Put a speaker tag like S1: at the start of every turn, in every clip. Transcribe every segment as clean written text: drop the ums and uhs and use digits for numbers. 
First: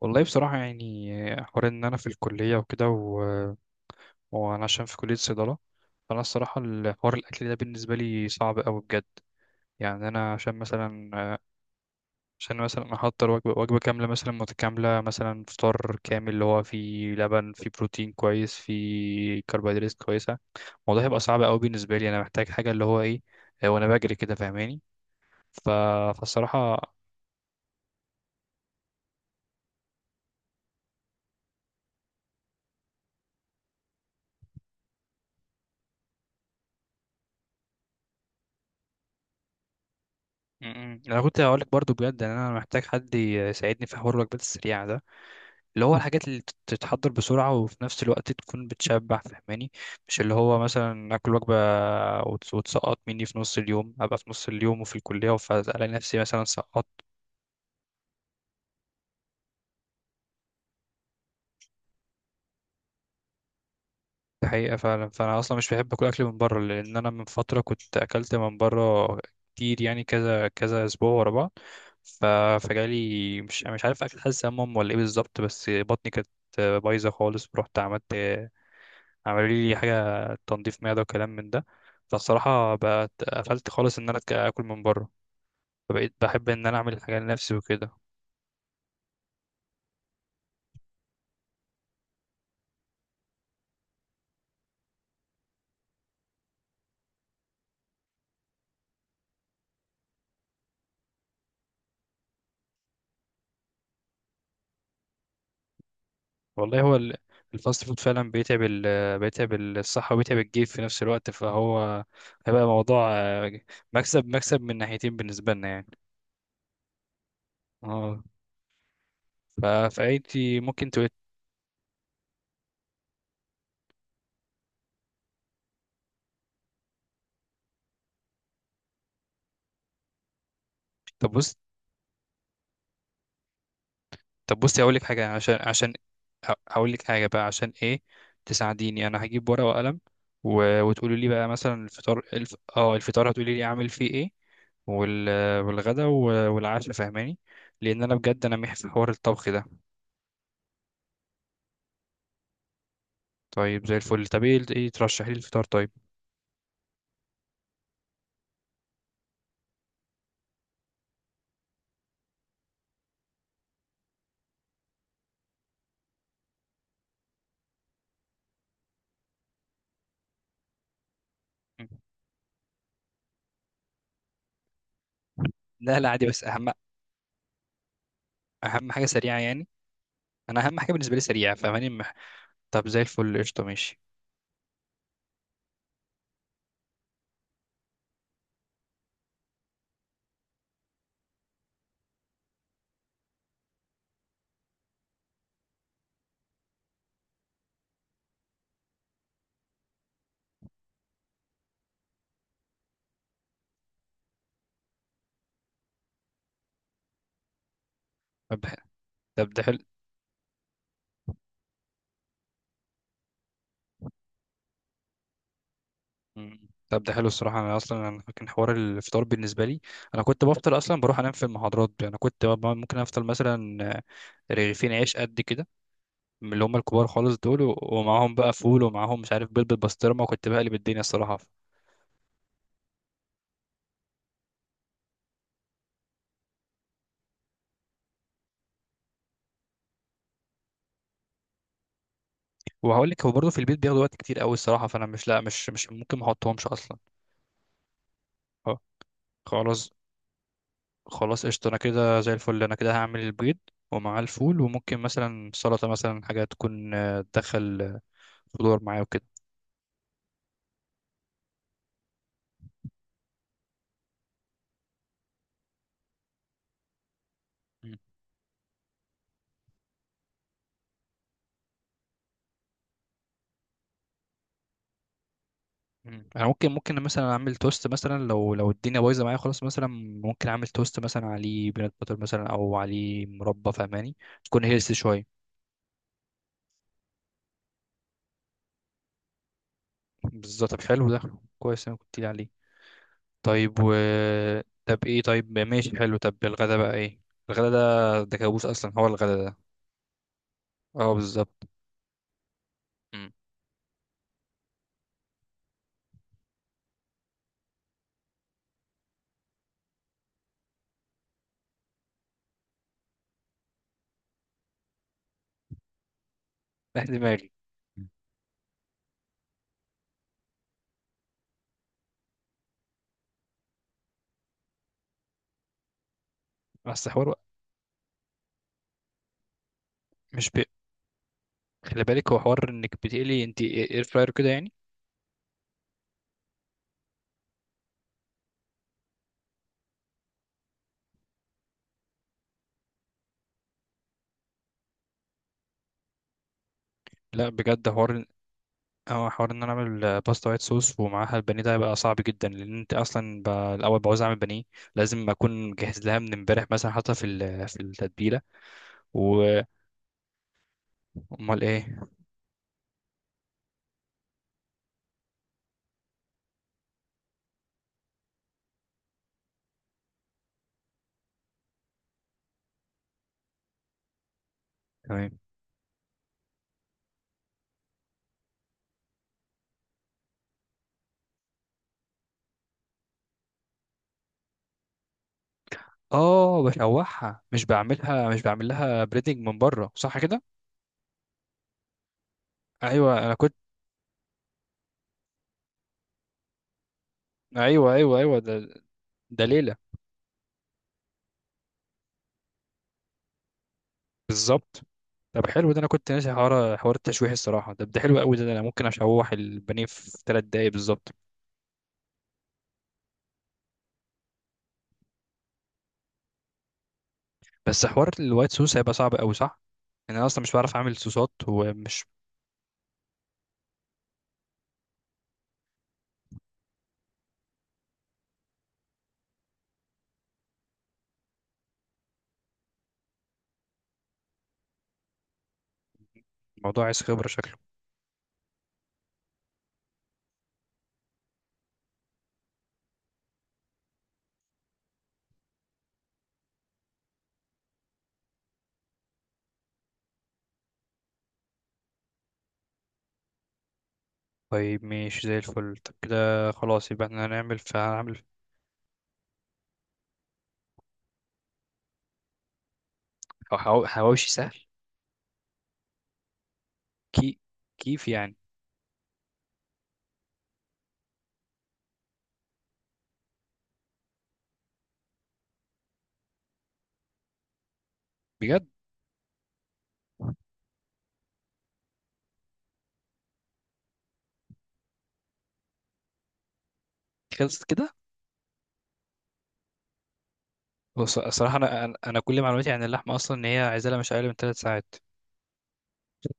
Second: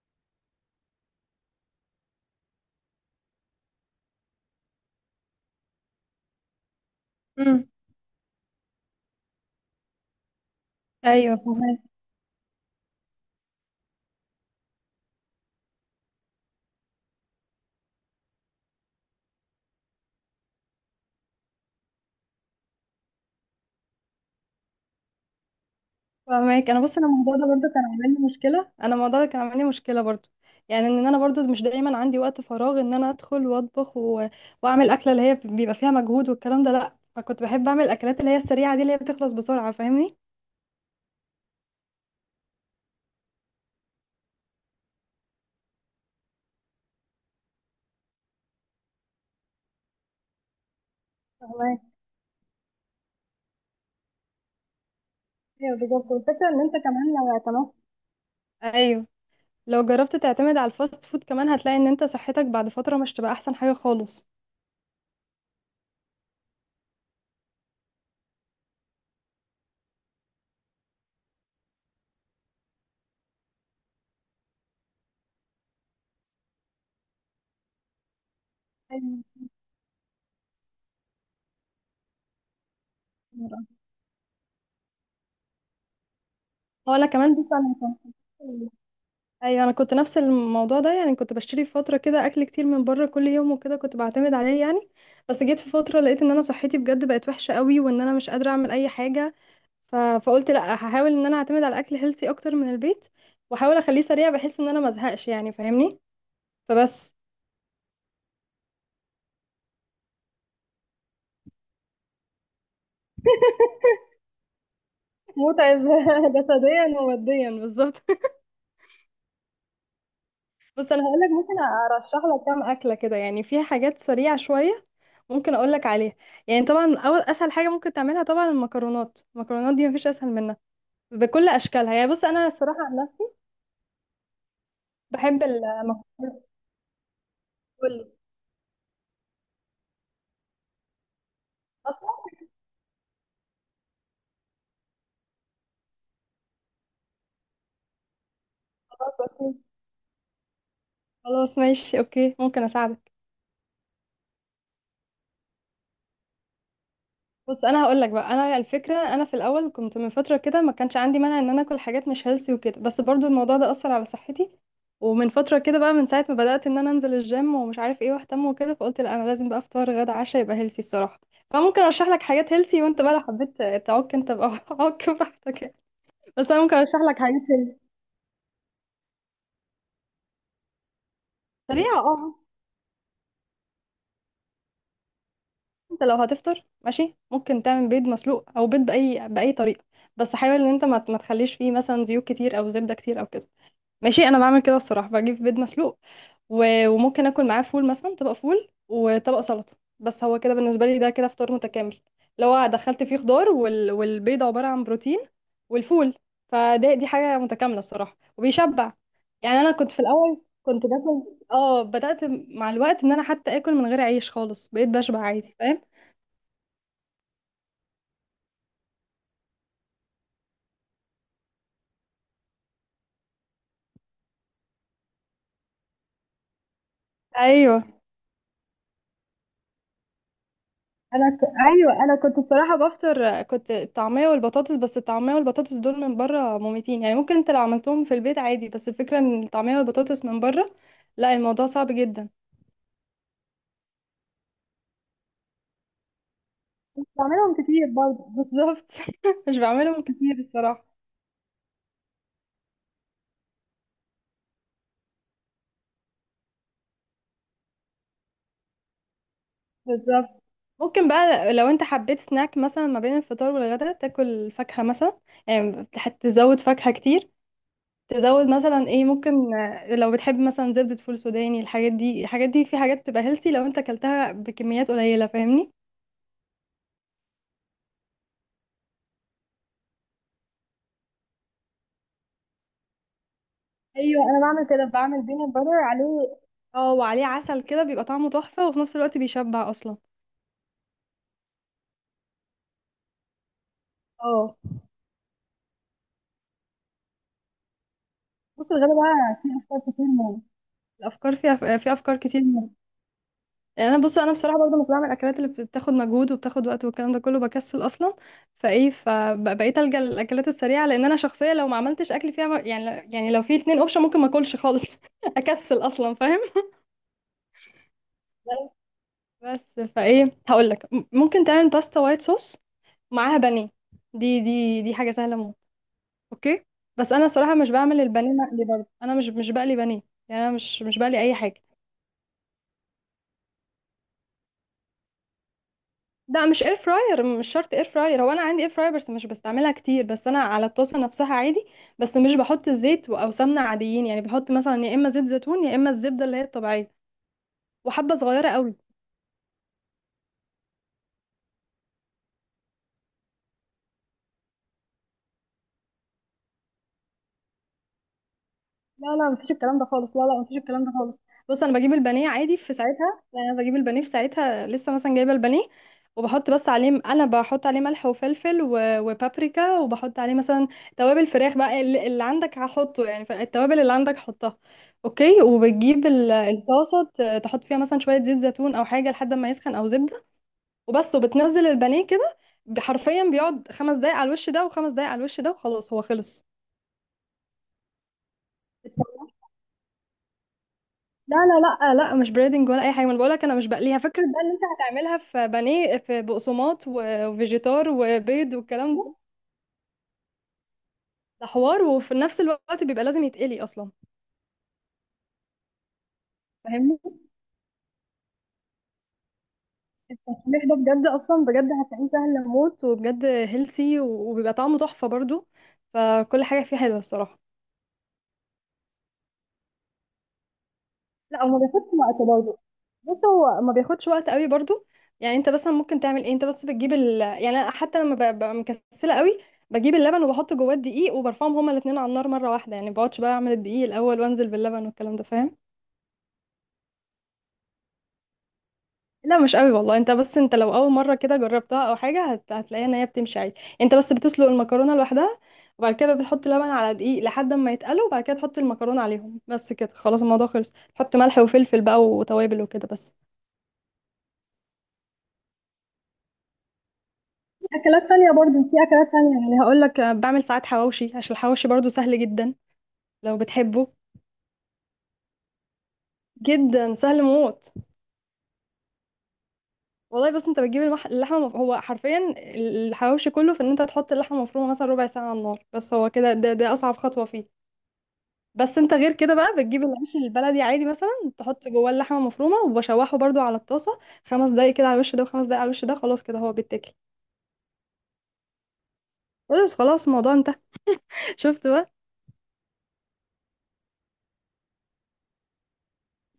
S1: والله بصراحة يعني حوار إن أنا في الكلية وكده وأنا عشان في كلية صيدلة. فأنا الصراحة الحوار الأكل ده
S2: امم
S1: بالنسبة لي صعب أوي بجد. يعني أنا عشان مثلا
S2: ايوه، فهمك.
S1: عشان مثلا أحضر وجبة كاملة مثلا متكاملة، مثلا فطار كامل اللي هو فيه لبن، فيه بروتين كويس، فيه كربوهيدرات كويسة. الموضوع هيبقى صعب أوي بالنسبة لي، أنا محتاج حاجة اللي هو إيه، وأنا بجري كده، فاهماني؟ ف...
S2: فهمك. انا،
S1: فالصراحة
S2: بص، انا الموضوع ده برضه كان عامل لي مشكله. انا الموضوع ده كان عامل لي مشكله برضه. يعني ان انا برضه مش دايما عندي وقت فراغ ان انا ادخل واطبخ واعمل اكله اللي هي بيبقى فيها مجهود والكلام ده، لا. فكنت بحب اعمل الاكلات اللي هي السريعه دي اللي هي بتخلص بسرعه، فاهمني؟
S1: م- م. أنا كنت هقولك برضو بجد إن أنا محتاج حد يساعدني في حوار الوجبات السريعة ده، اللي هو الحاجات اللي تتحضر بسرعة وفي نفس الوقت تكون بتشبع، فهماني؟ مش اللي هو مثلا آكل وجبة
S2: فهمك.
S1: وتسقط مني في نص اليوم، أبقى في نص اليوم وفي الكلية،
S2: ايوه،
S1: فألاقي
S2: بالظبط.
S1: نفسي مثلا
S2: والفكره ان انت كمان
S1: سقطت.
S2: لو اعتمدت، ايوه، لو جربت تعتمد على الفاست فود كمان هتلاقي ان انت صحتك بعد فتره مش تبقى احسن حاجه خالص.
S1: دي حقيقة فعلا، فأنا أصلا مش بحب أكل أكل من بره، لأن أنا من فترة كنت أكلت من بره كتير، يعني كذا كذا أسبوع ورا بعض. ف... فجالي مش عارف أكل، حاسس ولا إيه بالظبط، بس بطني كانت بايظة خالص. رحت عملت،
S2: أيوة.
S1: عملوا لي حاجة تنظيف معدة وكلام من ده. فالصراحة بقت قفلت خالص إن أنا آكل من بره، فبقيت بحب إن أنا أعمل
S2: هو انا
S1: الحاجة
S2: كمان، بص،
S1: لنفسي
S2: انا
S1: وكده.
S2: كنت، ايوه، انا كنت نفس الموضوع ده. يعني كنت بشتري في فتره كده اكل كتير من بره كل يوم وكده كنت بعتمد عليه يعني. بس جيت في فتره لقيت ان انا صحتي بجد بقت وحشه قوي وان انا مش قادره اعمل اي حاجه. فقلت لا، هحاول ان انا اعتمد على اكل هيلثي اكتر من البيت واحاول اخليه سريع بحيث ان انا ما ازهقش، يعني فاهمني.
S1: والله هو
S2: فبس.
S1: الفاست فود فعلا بيتعب بيتعب الصحة وبيتعب الجيب في نفس الوقت، فهو هيبقى موضوع مكسب من ناحيتين بالنسبة لنا
S2: متعب.
S1: يعني.
S2: جسديا وماديا، بالظبط.
S1: اه. ف- فأنتي ممكن
S2: بص، انا
S1: تقولي.
S2: هقول لك ممكن ارشح لك كام اكله كده يعني فيها حاجات سريعه شويه. ممكن اقول لك عليها. يعني طبعا اول اسهل حاجه ممكن تعملها طبعا المكرونات. المكرونات دي مفيش اسهل منها
S1: طب
S2: بكل
S1: بص،
S2: اشكالها. يعني بص، انا الصراحه انا
S1: طب بصي هقول لك حاجة،
S2: بحب
S1: عشان
S2: المكرونات.
S1: هقول لك حاجة بقى عشان ايه
S2: قولي.
S1: تساعديني. انا هجيب ورقة وقلم وتقولي لي بقى مثلا
S2: اصلا
S1: الفطار الفطار هتقولي لي اعمل فيه ايه، وال... والغدا والعشاء، فاهماني؟ لان انا بجد انا محي في حوار
S2: خلاص،
S1: الطبخ
S2: اوكي.
S1: ده.
S2: خلاص ماشي، اوكي، ممكن اساعدك.
S1: طيب زي الفل، طب ايه، ايه ترشحي لي الفطار طيب؟
S2: بص، انا هقول لك بقى انا الفكره. انا في الاول كنت من فتره كده ما كانش عندي مانع ان انا اكل حاجات مش هيلسي وكده، بس برضو الموضوع ده اثر على صحتي. ومن فتره كده بقى، من ساعه ما بدات ان انا انزل الجيم ومش عارف ايه واهتم وكده، فقلت لا، انا لازم بقى افطار غدا عشاء يبقى هيلسي الصراحه. فممكن
S1: م.
S2: ارشح لك حاجات هيلسي وانت بقى لو حبيت تعك انت بقى عك براحتك يعني.
S1: لا لا عادي، بس
S2: بس انا
S1: اهم،
S2: ممكن ارشح لك حاجات هيلسي
S1: اهم حاجة سريعة يعني، انا اهم حاجة بالنسبة لي سريعة، فاهماني؟
S2: سريعه، اه.
S1: طب زي الفل، قشطة ماشي.
S2: انت لو هتفطر، ماشي، ممكن تعمل بيض مسلوق او بيض باي باي طريقه. بس حاول ان انت ما تخليش فيه مثلا زيوت كتير او زبده كتير او كده. ماشي، انا بعمل كده الصراحه، بجيب بيض مسلوق وممكن اكل معاه فول مثلا، طبق فول وطبق سلطه. بس هو كده بالنسبه لي ده كده فطار متكامل، لو دخلت فيه خضار والبيض عباره عن بروتين، والفول. فده، دي حاجه متكامله الصراحه
S1: طب ده،
S2: وبيشبع.
S1: طب
S2: يعني
S1: ده
S2: انا
S1: حلو.
S2: كنت في الاول كنت باكل، اه، بدات مع الوقت ان انا حتى اكل من غير عيش خالص بقيت بشبع عادي، فاهم؟
S1: مم. طب ده حلو الصراحة. أنا أصلا أنا كان حوار الفطار بالنسبة لي، أنا كنت بفطر أصلا بروح أنام في المحاضرات. أنا كنت ممكن أفطر مثلا رغيفين عيش قد كده من اللي هم الكبار خالص دول،
S2: ايوه.
S1: ومعاهم بقى فول، ومعاهم مش عارف بيض بالبسطرمة، وكنت بقلب الدنيا الصراحة.
S2: ايوه، انا كنت بصراحه بفطر كنت الطعميه والبطاطس. بس الطعميه والبطاطس دول من بره مميتين. يعني ممكن انت لو عملتهم في البيت عادي، بس الفكره ان الطعميه والبطاطس من بره لا، الموضوع صعب جدا.
S1: وهقول لك هو برضه في البيت بياخدوا وقت كتير أوي الصراحة، فأنا مش، لا مش ممكن ما أحطهمش أصلا.
S2: بعملهم كتير برضه،
S1: أه.
S2: بالظبط. مش
S1: خلاص،
S2: بعملهم كتير الصراحه.
S1: خلاص قشطة، أنا كده زي الفل أنا كده هعمل البيض ومعاه الفول، وممكن مثلا سلطة مثلا، حاجة تكون تدخل خضار معاه وكده.
S2: بالظبط. ممكن بقى لو انت حبيت سناك مثلا ما بين الفطار والغدا تاكل فاكهه مثلا. يعني هتزود فاكهه كتير. تزود مثلا ايه، ممكن آه، لو بتحب مثلا زبدة فول سوداني. الحاجات دي، الحاجات دي في حاجات تبقى هيلثي لو انت اكلتها بكميات قليلة، فاهمني.
S1: مم. انا ممكن، مثلا اعمل توست مثلا، لو الدنيا بايظه معايا خلاص مثلا ممكن اعمل توست مثلا عليه بينات باتر مثلا، او عليه مربى، فاهماني؟
S2: ايوه، انا
S1: تكون
S2: بعمل كده،
S1: هيلثي
S2: بعمل
S1: شويه.
S2: بينات باتر عليه، اه، وعليه عسل كده بيبقى طعمه تحفة وفي نفس الوقت بيشبع اصلا.
S1: بالظبط. طب حلو ده، كويس، انا كنت لي عليه. طيب و،
S2: اه.
S1: طب ايه، طيب ماشي حلو. طب الغدا بقى ايه؟ الغدا ده، ده كابوس
S2: بص، الغدا
S1: اصلا هو الغدا
S2: بقى فيه
S1: ده.
S2: افكار كتير موت.
S1: اه
S2: الافكار
S1: بالظبط.
S2: فيها، في افكار كتير.
S1: امم
S2: يعني انا، بص، انا بصراحه برضه مش بعمل الاكلات اللي بتاخد مجهود وبتاخد وقت والكلام ده كله، بكسل اصلا. فايه، فبقيت الجا للاكلات السريعه لان انا شخصيه لو ما عملتش اكل فيها يعني، يعني لو في 2 اوبشن ممكن ما اكلش خالص. اكسل اصلا، فاهم؟
S1: دماغي.
S2: بس فايه هقول لك، ممكن تعمل باستا وايت صوص معاها بانيه. دي دي حاجه سهله موت. اوكي.
S1: بس
S2: بس انا
S1: حوار،
S2: صراحه مش بعمل البانيه مقلي برضه، انا مش بقلي بانيه. يعني
S1: مش
S2: انا
S1: بي...
S2: مش بقلي اي حاجه.
S1: خلي بالك هو حوار انك بتقلي انت، اير فراير كده يعني.
S2: لا، مش اير فراير، مش شرط اير فراير. هو انا عندي اير فراير بس مش بستعملها كتير، بس انا على الطاسه نفسها عادي. بس مش بحط الزيت او سمنه عاديين، يعني بحط مثلا يا اما زيت زيتون يا اما الزبده اللي هي الطبيعيه،
S1: لا بجد
S2: وحبه
S1: حوار،
S2: صغيره قوي.
S1: اه حوار ان انا اعمل باستا وايت صوص ومعاها البانيه، ده هيبقى صعب جدا، لان انت اصلا الاول بعوز اعمل بانيه، لازم اكون مجهز لها من امبارح، مثلا حاطها في التتبيله.
S2: لا لا، مفيش
S1: وامال
S2: الكلام ده خالص، لا لا مفيش الكلام ده خالص. بص، انا بجيب
S1: ايه؟
S2: البانيه عادي في ساعتها، يعني انا بجيب البانيه في ساعتها لسه، مثلا جايبه البانيه وبحط بس عليه، انا بحط عليه ملح وفلفل وبابريكا، وبحط عليه مثلا توابل فراخ بقى، اللي عندك هحطه يعني، فالتوابل اللي عندك حطها.
S1: تمام.
S2: اوكي. وبتجيب الطاسه تحط فيها مثلا شويه زيت زيتون او حاجه لحد ما يسخن او زبده، وبس، وبتنزل البانيه كده. حرفيا بيقعد 5 دقايق على الوش ده وخمس دقايق على الوش ده وخلاص، هو خلص.
S1: اه بشوحها، مش بعملها، مش بعمل لها بريدنج من بره، صح كده؟
S2: لا لا لا آه، لا، مش بريدنج ولا اي حاجه. ما
S1: ايوه
S2: انا
S1: انا
S2: بقولك
S1: كنت،
S2: انا مش بقليها. فكره بقى ان انت هتعملها في بانيه، في بقسماط وفيجيتار
S1: ايوه أيوة،
S2: وبيض
S1: ده،
S2: والكلام ده،
S1: ده ليله.
S2: ده حوار، وفي نفس الوقت بيبقى لازم يتقلي اصلا،
S1: بالظبط. طب حلو ده، انا كنت ناسي حوار
S2: فاهمني.
S1: التشويح الصراحه، ده ده حلو قوي، ده ده انا ممكن اشوح البانيه في ثلاث
S2: التسميح
S1: دقايق
S2: ده بجد
S1: بالظبط.
S2: اصلا، بجد هتلاقيه سهل موت وبجد هيلسي وبيبقى طعمه تحفه برضو، فكل حاجه فيه حلوه الصراحه.
S1: بس حوار الوايت سوس هيبقى صعب قوي صح؟ يعني انا اصلا مش بعرف اعمل صوصات
S2: لا، هو ما بياخدش
S1: ومش،
S2: وقت برضه. بص، هو ما بياخدش وقت قوي برضه. يعني انت مثلا ممكن تعمل ايه، انت بس بتجيب يعني أنا حتى لما ببقى مكسله قوي بجيب اللبن وبحط جواه الدقيق وبرفعهم هما الاثنين على النار مره واحده، يعني ما بقعدش بقى اعمل الدقيق الاول وانزل باللبن والكلام ده، فاهم؟
S1: موضوع عايز خبره شكله.
S2: لا، مش قوي والله. انت بس انت لو اول مره كده جربتها او حاجه هتلاقيها ان هي بتمشي عادي. انت بس بتسلق المكرونه لوحدها، وبعد كده بتحط لبن على دقيق لحد ما يتقلوا، وبعد كده تحط المكرونه عليهم بس، كده خلاص الموضوع خلص، تحط ملح وفلفل بقى وتوابل وكده بس.
S1: طيب ماشي زي الفل، طب كده خلاص يبقى احنا هنعمل،
S2: اكلات
S1: فهنعمل.
S2: تانية برضو، في اكلات تانية يعني، هقول لك بعمل ساعات حواوشي عشان الحواوشي برضو سهل جدا، لو
S1: أو
S2: بتحبه.
S1: حواوشي سهل.
S2: جدا سهل
S1: كي،
S2: موت.
S1: كيف يعني؟
S2: والله بص، انت بتجيب اللحمه هو حرفيا الحواوشي كله في ان انت تحط اللحمه مفرومه مثلا ربع ساعه على النار بس، هو كده، ده اصعب خطوه فيه.
S1: بجد
S2: بس انت غير كده بقى بتجيب العيش البلدي عادي، مثلا تحط جواه اللحمه مفرومه وبشوحه برضو على الطاسه 5 دقايق كده على الوش ده وخمس دقايق على الوش ده، خلاص كده هو بيتاكل.
S1: خلصت كده؟
S2: خلاص خلاص، الموضوع انتهى.
S1: بص الصراحه
S2: شفت
S1: انا
S2: بقى.
S1: انا أنا كل معلوماتي عن اللحمه اصلا ان هي عايزه لها مش اقل من 3 ساعات.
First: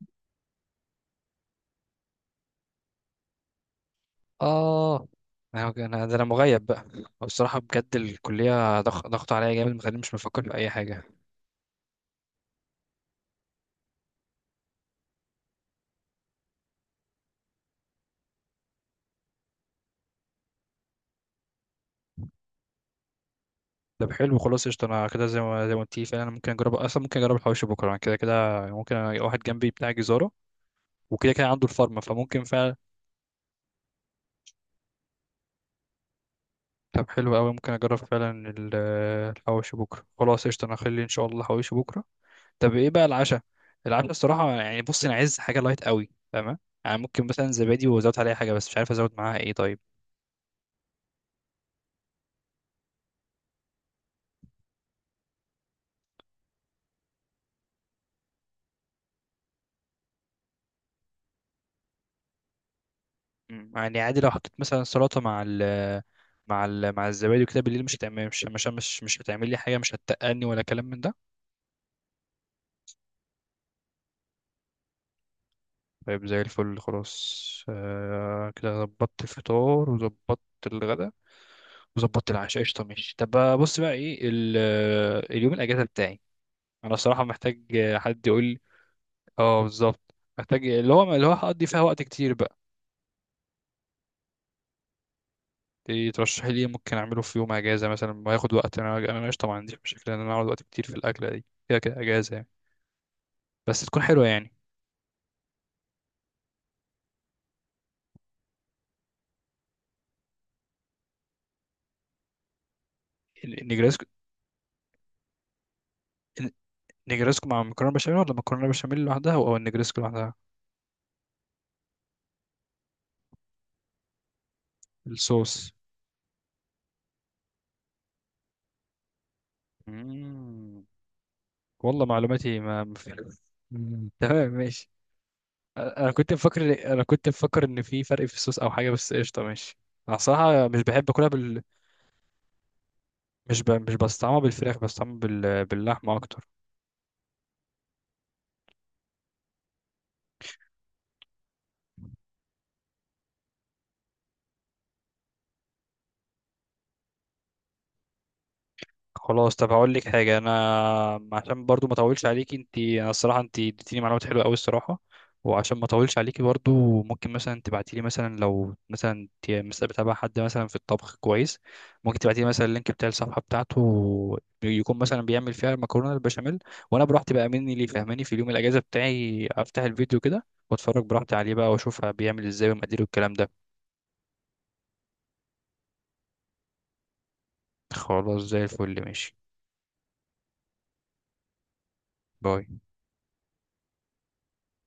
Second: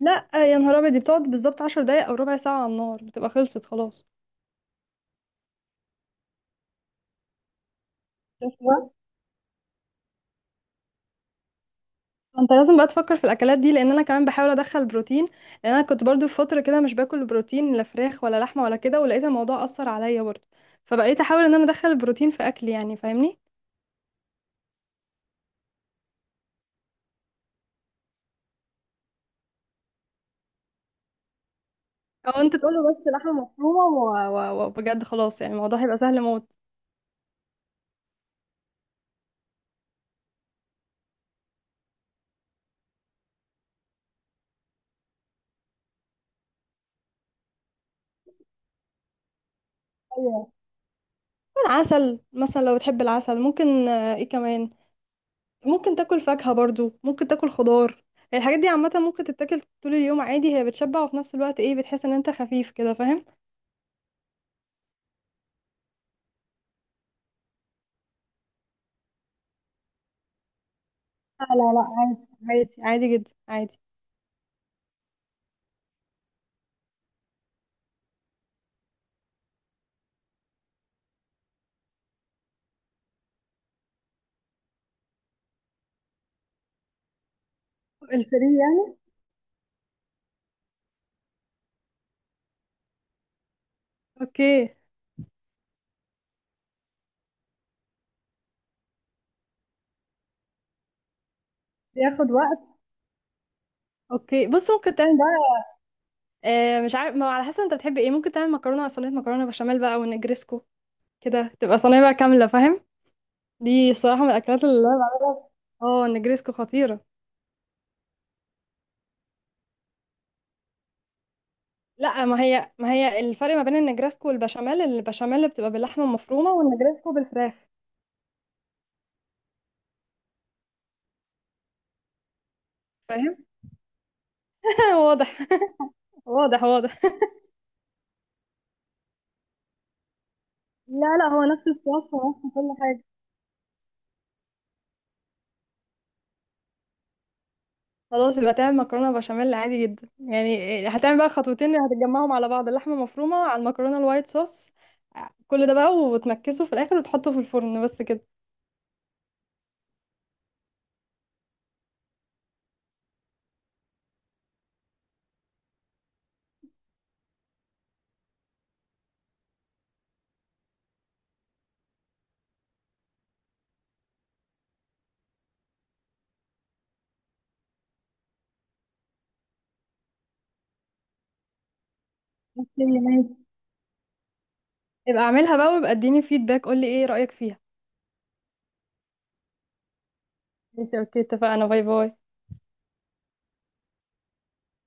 S2: لا آه، يا نهار ابيض، دي بتقعد بالظبط 10 دقايق او ربع ساعه على النار بتبقى خلصت خلاص.
S1: اه. انا ده انا مغيب بقى الصراحه بجد، الكليه
S2: شايفة؟
S1: ضغط عليا جامد، مخليني مش مفكر في اي حاجه.
S2: انت لازم بقى تفكر في الاكلات دي لان انا كمان بحاول ادخل بروتين، لان انا كنت برضو في فتره كده مش باكل بروتين لا فراخ ولا لحمه ولا كده، ولقيت الموضوع اثر عليا برضو، فبقيت احاول ان انا ادخل البروتين في اكلي يعني، فاهمني.
S1: طب حلو، خلاص قشطة، أنا كده زي ما قلت لي فعلا، أنا ممكن أجرب، أصلا ممكن أجرب الحواوشي بكرة، أنا كده كده ممكن ألاقي واحد جنبي بتاع جزارة وكده كده عنده الفارما،
S2: او
S1: فممكن
S2: انت تقول
S1: فعلا.
S2: له بس لحمه مفرومه وبجد خلاص يعني الموضوع هيبقى سهل موت.
S1: طب حلو أوي، ممكن أجرب فعلا الحواوشي بكرة. خلاص قشطة، أنا هخلي إن شاء الله الحواوشي بكرة. طب إيه بقى العشاء؟ العشاء الصراحة يعني بص أنا عايز حاجة لايت أوي، فاهمة؟ يعني ممكن مثلا زبادي وأزود عليها حاجة، بس مش عارف أزود معاها إيه طيب.
S2: ايوه، عسل مثلا لو بتحب العسل. ممكن آه، ايه كمان، ممكن تاكل فاكهة برضو، ممكن تاكل خضار. الحاجات دي عامة ممكن تتاكل طول اليوم عادي، هي بتشبع وفي نفس الوقت ايه، بتحس ان انت خفيف كده، فاهم؟
S1: مم، يعني عادي لو حطيت مثلا سلطة مع ال، مع الزبادي وكده بالليل، مش هتعمل، مش هتعمل لي حاجة، مش هتتقلني ولا كلام من ده؟
S2: لا لا لا، عادي عادي عادي جدا، عادي.
S1: طيب زي الفل خلاص، آه كده ظبطت الفطار، وظبطت الغداء، وظبطت العشاء، قشطة ماشي. طب بقى، بص بقى ايه اليوم الأجازة بتاعي. أنا الصراحة محتاج حد يقول
S2: الفري
S1: لي.
S2: يعني.
S1: اه بالظبط، محتاج اللي هو، هقضي فيها وقت كتير بقى.
S2: اوكي.
S1: إيه ترشحي لي، إيه ممكن أعمله في يوم أجازة مثلا وهياخد وقت، أنا قشطة ما عنديش مشكلة إن أنا أقعد وقت كتير في الأكلة دي، كده كده
S2: بياخد
S1: أجازة يعني،
S2: وقت.
S1: بس تكون حلوة
S2: اوكي،
S1: يعني.
S2: بص، ممكن تعمل بقى آه، مش عارف، ما على حسب انت بتحب ايه. ممكن تعمل مكرونه صينيه، مكرونه بشاميل بقى ونجريسكو، كده تبقى صينيه بقى كامله، فاهم؟ دي
S1: النجريسكو،
S2: الصراحه من الاكلات اللي انا بعملها. اه، النجريسكو خطيره.
S1: النجريسكو مع مكرونة بشاميل، ولا مكرونة بشاميل لوحدها، أو النجريسكو لوحدها؟
S2: لا، ما هي، ما هي الفرق ما بين النجريسكو والبشاميل، البشاميل بتبقى
S1: الصوص.
S2: باللحمه المفرومه والنجريسكو بالفراخ.
S1: مم. والله معلوماتي ما
S2: فاهم.
S1: مم. تمام ماشي.
S2: واضح،
S1: انا كنت
S2: واضح
S1: مفكر،
S2: واضح.
S1: ان في فرق في الصوص او حاجه، بس قشطه ماشي. انا صراحه مش بحب
S2: لا لا،
S1: اكلها
S2: هو
S1: بال،
S2: نفس الصلصة ونفس كل حاجة.
S1: مش بستعملها بالفراخ، بستعملها باللحمه اكتر.
S2: خلاص يبقى تعمل مكرونه بشاميل عادي جدا، يعني إيه، هتعمل بقى خطوتين، هتجمعهم على بعض اللحمه مفرومه على المكرونه الوايت صوص، كل ده بقى، وتمكسه في الاخر وتحطه في الفرن، بس كده.
S1: خلاص، طب هقول لك حاجه، انا عشان برضو ما اطولش عليكي انت، انا الصراحه انت اديتيني معلومات حلوه قوي الصراحه. وعشان ما اطولش عليكي برضو، ممكن مثلا تبعتي لي مثلا، لو مثلا انت مثلا بتابع حد مثلا في الطبخ كويس، ممكن تبعتي لي مثلا اللينك بتاع الصفحه بتاعته، يكون مثلا بيعمل فيها المكرونه البشاميل، وانا براحتي بقى مني ليه فاهماني، في اليوم الاجازه بتاعي افتح الفيديو كده واتفرج براحتي عليه بقى، واشوف بيعمل ازاي ومقاديره
S2: اوكي،
S1: والكلام
S2: ماشي.
S1: ده.
S2: يبقى اعملها بقى، ويبقى اديني فيدباك، قولي ايه رايك فيها.
S1: خلاص زي الفل ماشي.
S2: ماشي، اوكي، اتفقنا. باي باي.
S1: باي.